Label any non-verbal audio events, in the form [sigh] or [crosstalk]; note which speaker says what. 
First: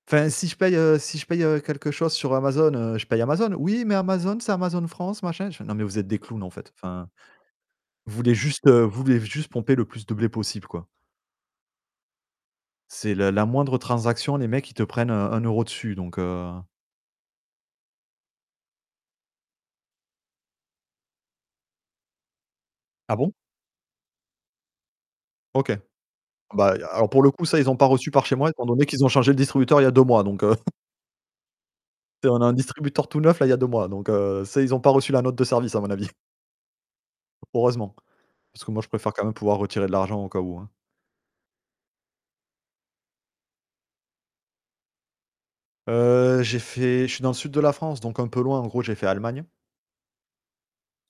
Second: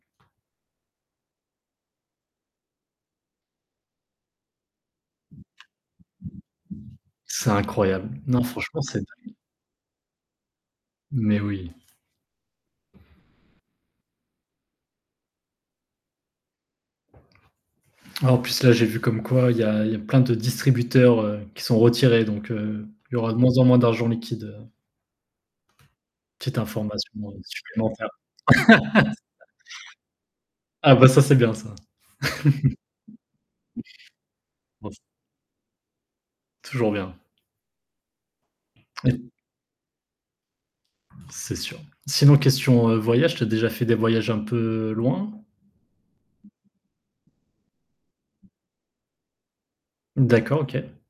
Speaker 1: Enfin si je paye, heu, si je paye, heu, quelque chose sur Amazon, heu, je paye Amazon. «Oui, mais Amazon, c'est Amazon France», machin. Je fais: «Non, mais vous êtes des clowns en fait. Enfin,
Speaker 2: C'est
Speaker 1: vous
Speaker 2: incroyable.
Speaker 1: voulez
Speaker 2: Non
Speaker 1: juste
Speaker 2: franchement
Speaker 1: vous
Speaker 2: c'est
Speaker 1: voulez
Speaker 2: dingue.
Speaker 1: juste pomper le plus de blé possible quoi».
Speaker 2: Mais oui.
Speaker 1: C'est la la moindre transaction, les mecs, ils te prennent, heu, 1 € dessus donc, heu
Speaker 2: En plus là j'ai vu comme quoi il y a il y a plein de distributeurs, heu, qui sont retirés donc, heu, il
Speaker 1: Ah
Speaker 2: y
Speaker 1: bon?
Speaker 2: aura de moins en moins d'argent liquide, heu
Speaker 1: OK.
Speaker 2: Petite
Speaker 1: Bah il y a alors
Speaker 2: information,
Speaker 1: pour le
Speaker 2: heu,
Speaker 1: coup, ça, ils ont pas
Speaker 2: supplémentaire.
Speaker 1: reçu par chez moi, étant donné qu'ils ont
Speaker 2: [laughs]
Speaker 1: changé le distributeur il y 2 mois donc, heu [chuckles]
Speaker 2: Ah bah, ça, c'est bien ça.
Speaker 1: Tu sais, on a un distributeur
Speaker 2: [laughs]
Speaker 1: tout neuf là, il a y 2 mois, donc, heu, ça, ils n'ont pas
Speaker 2: [unintelligible]
Speaker 1: reçu la note de service à mon avis. [chuckles]
Speaker 2: Toujours bien.
Speaker 1: Heureusement. Parce que moi, je
Speaker 2: Et
Speaker 1: préfère quand
Speaker 2: p
Speaker 1: même pouvoir retirer de l'argent au cas où, hein.
Speaker 2: C'est sûr. Sinon question, heu, voyage, tu as déjà fait des voyages un peu loin?
Speaker 1: Heu, j'ai fait je suis dans le sud de la France, donc un peu loin. En gros, j'ai fait Allemagne
Speaker 2: D'accord, OK.